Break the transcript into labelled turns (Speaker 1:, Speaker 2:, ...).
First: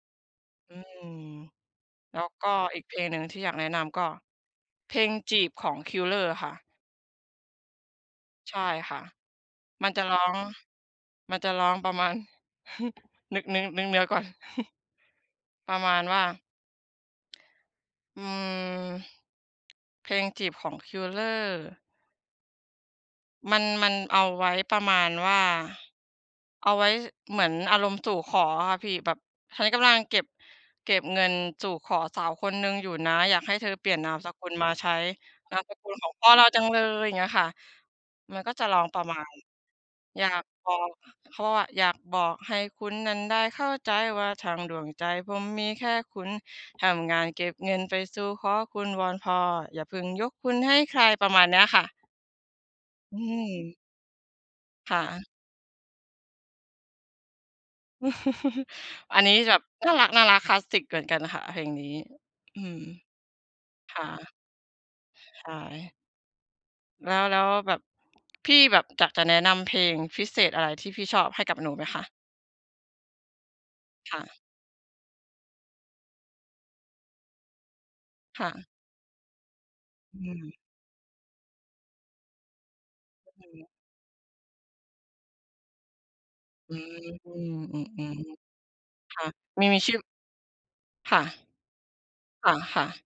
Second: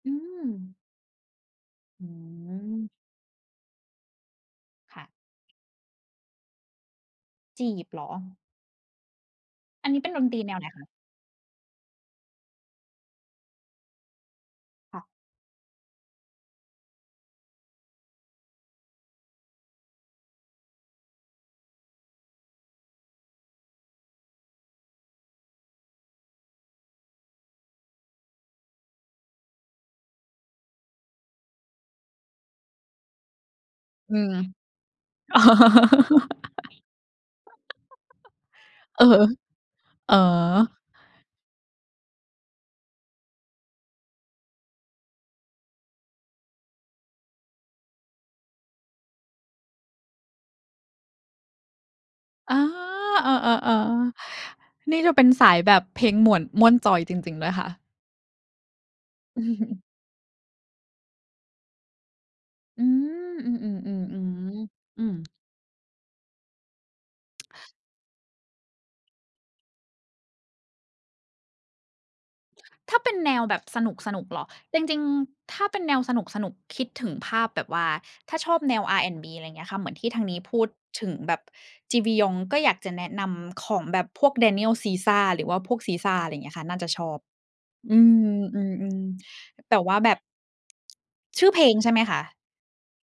Speaker 1: อื
Speaker 2: อ
Speaker 1: อ
Speaker 2: ืม
Speaker 1: อ
Speaker 2: แล้วก็อี
Speaker 1: ื
Speaker 2: ก
Speaker 1: อ
Speaker 2: เพลงหนึ่งที่อยากแนะนำก็เพ
Speaker 1: ค
Speaker 2: ล
Speaker 1: ่ะ
Speaker 2: ง "จีบ" ของ Qler อะค่ะ
Speaker 1: จีบเหรอ?
Speaker 2: ใช่ค่ะ ม
Speaker 1: อ
Speaker 2: ั
Speaker 1: ัน
Speaker 2: น
Speaker 1: นี้
Speaker 2: จะ
Speaker 1: เป็
Speaker 2: ร
Speaker 1: น
Speaker 2: ้อ
Speaker 1: ดนต
Speaker 2: ง
Speaker 1: รีแนวไหนคะ?
Speaker 2: มันจะร้องประมาณ นึก นึก นึกเนื้อก่อน
Speaker 1: ค่ะ
Speaker 2: ประมาณว่า อืม เพลง "จีบ" ของ Qler มัน มันเอาไว้ประมาณว่า เอาไว้เหมือนอารมณ์สู่ขออะค่ะพี่ แบบฉันกำลังเก็บ เก็บเงินสู่ขอสาวคนหนึ่งอยู่นะ อยากให้เธอเปลี่ยนนา
Speaker 1: อื
Speaker 2: มส
Speaker 1: ม
Speaker 2: กุลมาใช้นามสกุลของพ่อเราจังเลย อย่างเงี้ยค่ะ มันก็จะร้องป
Speaker 1: เอ
Speaker 2: ร
Speaker 1: อ
Speaker 2: ะมาณ
Speaker 1: เออ
Speaker 2: อยากบอกเขาว่า อยากบอกให้คุณนั้นได้เข้าใจว่าทั้งดวงใจผมมีแค่คุณ ทำงานเก็บเงินไปสู่ขอคุณวอนพ่ออย่าพึ่งยกคุณให้ใคร ประมาณนี้ค่ะ
Speaker 1: อา
Speaker 2: อื
Speaker 1: อ
Speaker 2: ม
Speaker 1: า ๆ
Speaker 2: ค
Speaker 1: ๆ น
Speaker 2: ่
Speaker 1: ี่จะเ
Speaker 2: ะ
Speaker 1: ป็นสายแบบเพลงหม่วน ม่วนจอยจริง ๆ นะคะ
Speaker 2: อันนี้จะแบบน่ารัก ๆ คลาสสิกเหมือนกันค่ะเพลงนี้ อืม
Speaker 1: อืม อื
Speaker 2: ค
Speaker 1: ม
Speaker 2: ่ะ
Speaker 1: ๆ ๆ ๆ อืม
Speaker 2: ใช่ แล้ว แล้วแบบ พี่แบบอยากจะแนะนำเพลงพิเศษอะไรที่พี่ชอบให้กับหนูไหมคะ?
Speaker 1: ถ้าเป็นแนวแบบส
Speaker 2: ค
Speaker 1: น
Speaker 2: ่
Speaker 1: ุก
Speaker 2: ะ
Speaker 1: ๆ เหรอ จริง ๆ ถ้าเป็นแนวสนุก ๆ คิดถึงภาพแบบว่า ถ้า
Speaker 2: ค่
Speaker 1: ชอบ
Speaker 2: ะ
Speaker 1: แนว R&B อะไรอย่างเงี้ยค่ะ เหมือนที่
Speaker 2: อ
Speaker 1: ทางนี้
Speaker 2: ือ
Speaker 1: พูดถึงแบบจีบียอง ก็อยากจะแนะน
Speaker 2: อือฮึ
Speaker 1: ำของแบบพวก Daniel Caesar หรือว่าพวก Caesar อะไรอย่างเงี้ยค่ะ
Speaker 2: อื
Speaker 1: น่า
Speaker 2: อ
Speaker 1: จะชอบ
Speaker 2: ๆ อ
Speaker 1: อ
Speaker 2: อ
Speaker 1: ื
Speaker 2: ือ
Speaker 1: อ อือ
Speaker 2: ค่ะ มี
Speaker 1: ๆ แต
Speaker 2: มี
Speaker 1: ่
Speaker 2: ช
Speaker 1: ว
Speaker 2: ื
Speaker 1: ่
Speaker 2: ่
Speaker 1: า
Speaker 2: อ
Speaker 1: แบบ
Speaker 2: ค่ะ
Speaker 1: ชื่อเพลงใช่ไหมคะ?
Speaker 2: ค่ะ ๆ